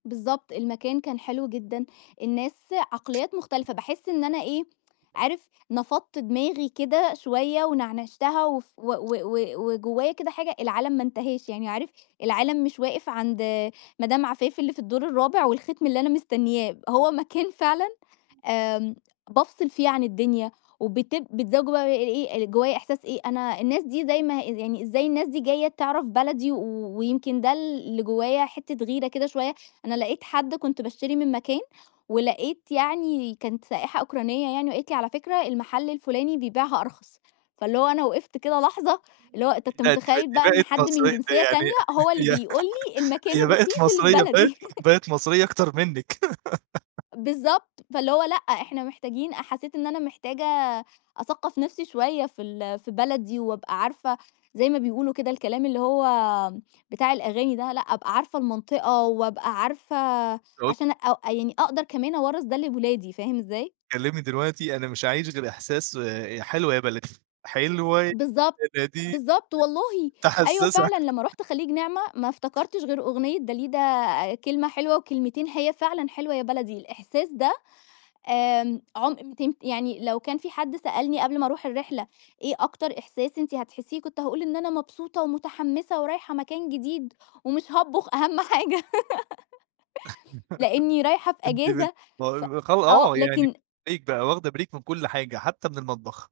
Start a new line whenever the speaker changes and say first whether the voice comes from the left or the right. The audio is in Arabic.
left: بالضبط. المكان كان حلو جدًا، الناس عقليّات مختلِفة، باحس إن أنا إيه، عارف نفَضت دماغي كده شوية، ونعنِشتها وف و و و وجوّايا كده حاجة، العالم ما انتهاش، يعني عارف العالم مش واقف عند مدام عفاف اللي في الدور الرابع والخِتم اللي أنا مستنيّاه، هو مكان فعلًا آمم، بافصِل فيه عن الدنيا وبت [unintelligible] بقى إيه، جوايا إحساس إيه، أنا الناس دي زي ما يعني، إزاي الناس دي جاية تعرَف بلدي و ويمكن ده اللي جوايا حِتّة غِيرة كده شوية، أنا لقيت حد كنت باشتري من مكان، ولقيت يعني كانت سائحة أوكرانية يعني وقالت لي: "على فكرة المحَل الفلاني بيبيعها أرخص." فاللي هو أنا وقِفت كده لحظة، اللي هو أنت أنت
right: لا دي
left: متخيّل
right: بقِت دي
left: بقى إن
right: بقِت
left: حد من
right: مصرية
left: جنسيّة
right: يعني
left: تانية هو اللي
right: يعني
left: بيقول لي المكان
right: هي بقِت
left: الرخيص اللي في
right: مصرية بقِت
left: بلدي
right: بقِت مصرية أكتر منِّك
left: بالضبط. فاللي هو لأ، إحنا محتاجين أ حسّيت إن أنا محتاجة أثقّف نفْسي شوية في ال في بلدي، وأبقى عارفة زي ما بيقولوا كده الكلام اللي هو بتاع الأغاني ده، لأ أبقى عارفة المنطقة، وأبقى عارفة
right: [unintelligible]
left: عشان أ يعني أقدَر كمان أورّث ده لولادي، فاهم إزاي؟
right: كلمني دلوقتي، أنا مش هاعيش غير إحساس آآ حلوة يا بلدي حلوة يا
left: بالضبط.
right: بلدي
left: بالضبط والله، أيوه
right: تحسس
left: فعلًا، لمّا
right: [unintelligible]
left: رُحت خليج نعمة ما افتكرتش غير أغنية داليدا، كلمة حلوة وكلمتين، هي فعلًا حلوة يا بلدي، الإحساس ده آمم، عُم تن يعني لو كان في حد سألني قبْل ما أرُوح الرحلة، إيه أكتر إحساس أنت هتحسّيه، كنت هاقول إن أنا مبسوطة ومتحمّسة ورايحة مكان جديد ومش هاطبُخ أهم حاجة لأني رايحة في
right: أنت بت
left: إجازة ف
right: ماهو [unintelligible]
left: آه
right: آه يعني،
left: لكن
right: بريك بقى واخدة بريك من كل حاجة حتى من المطبخ.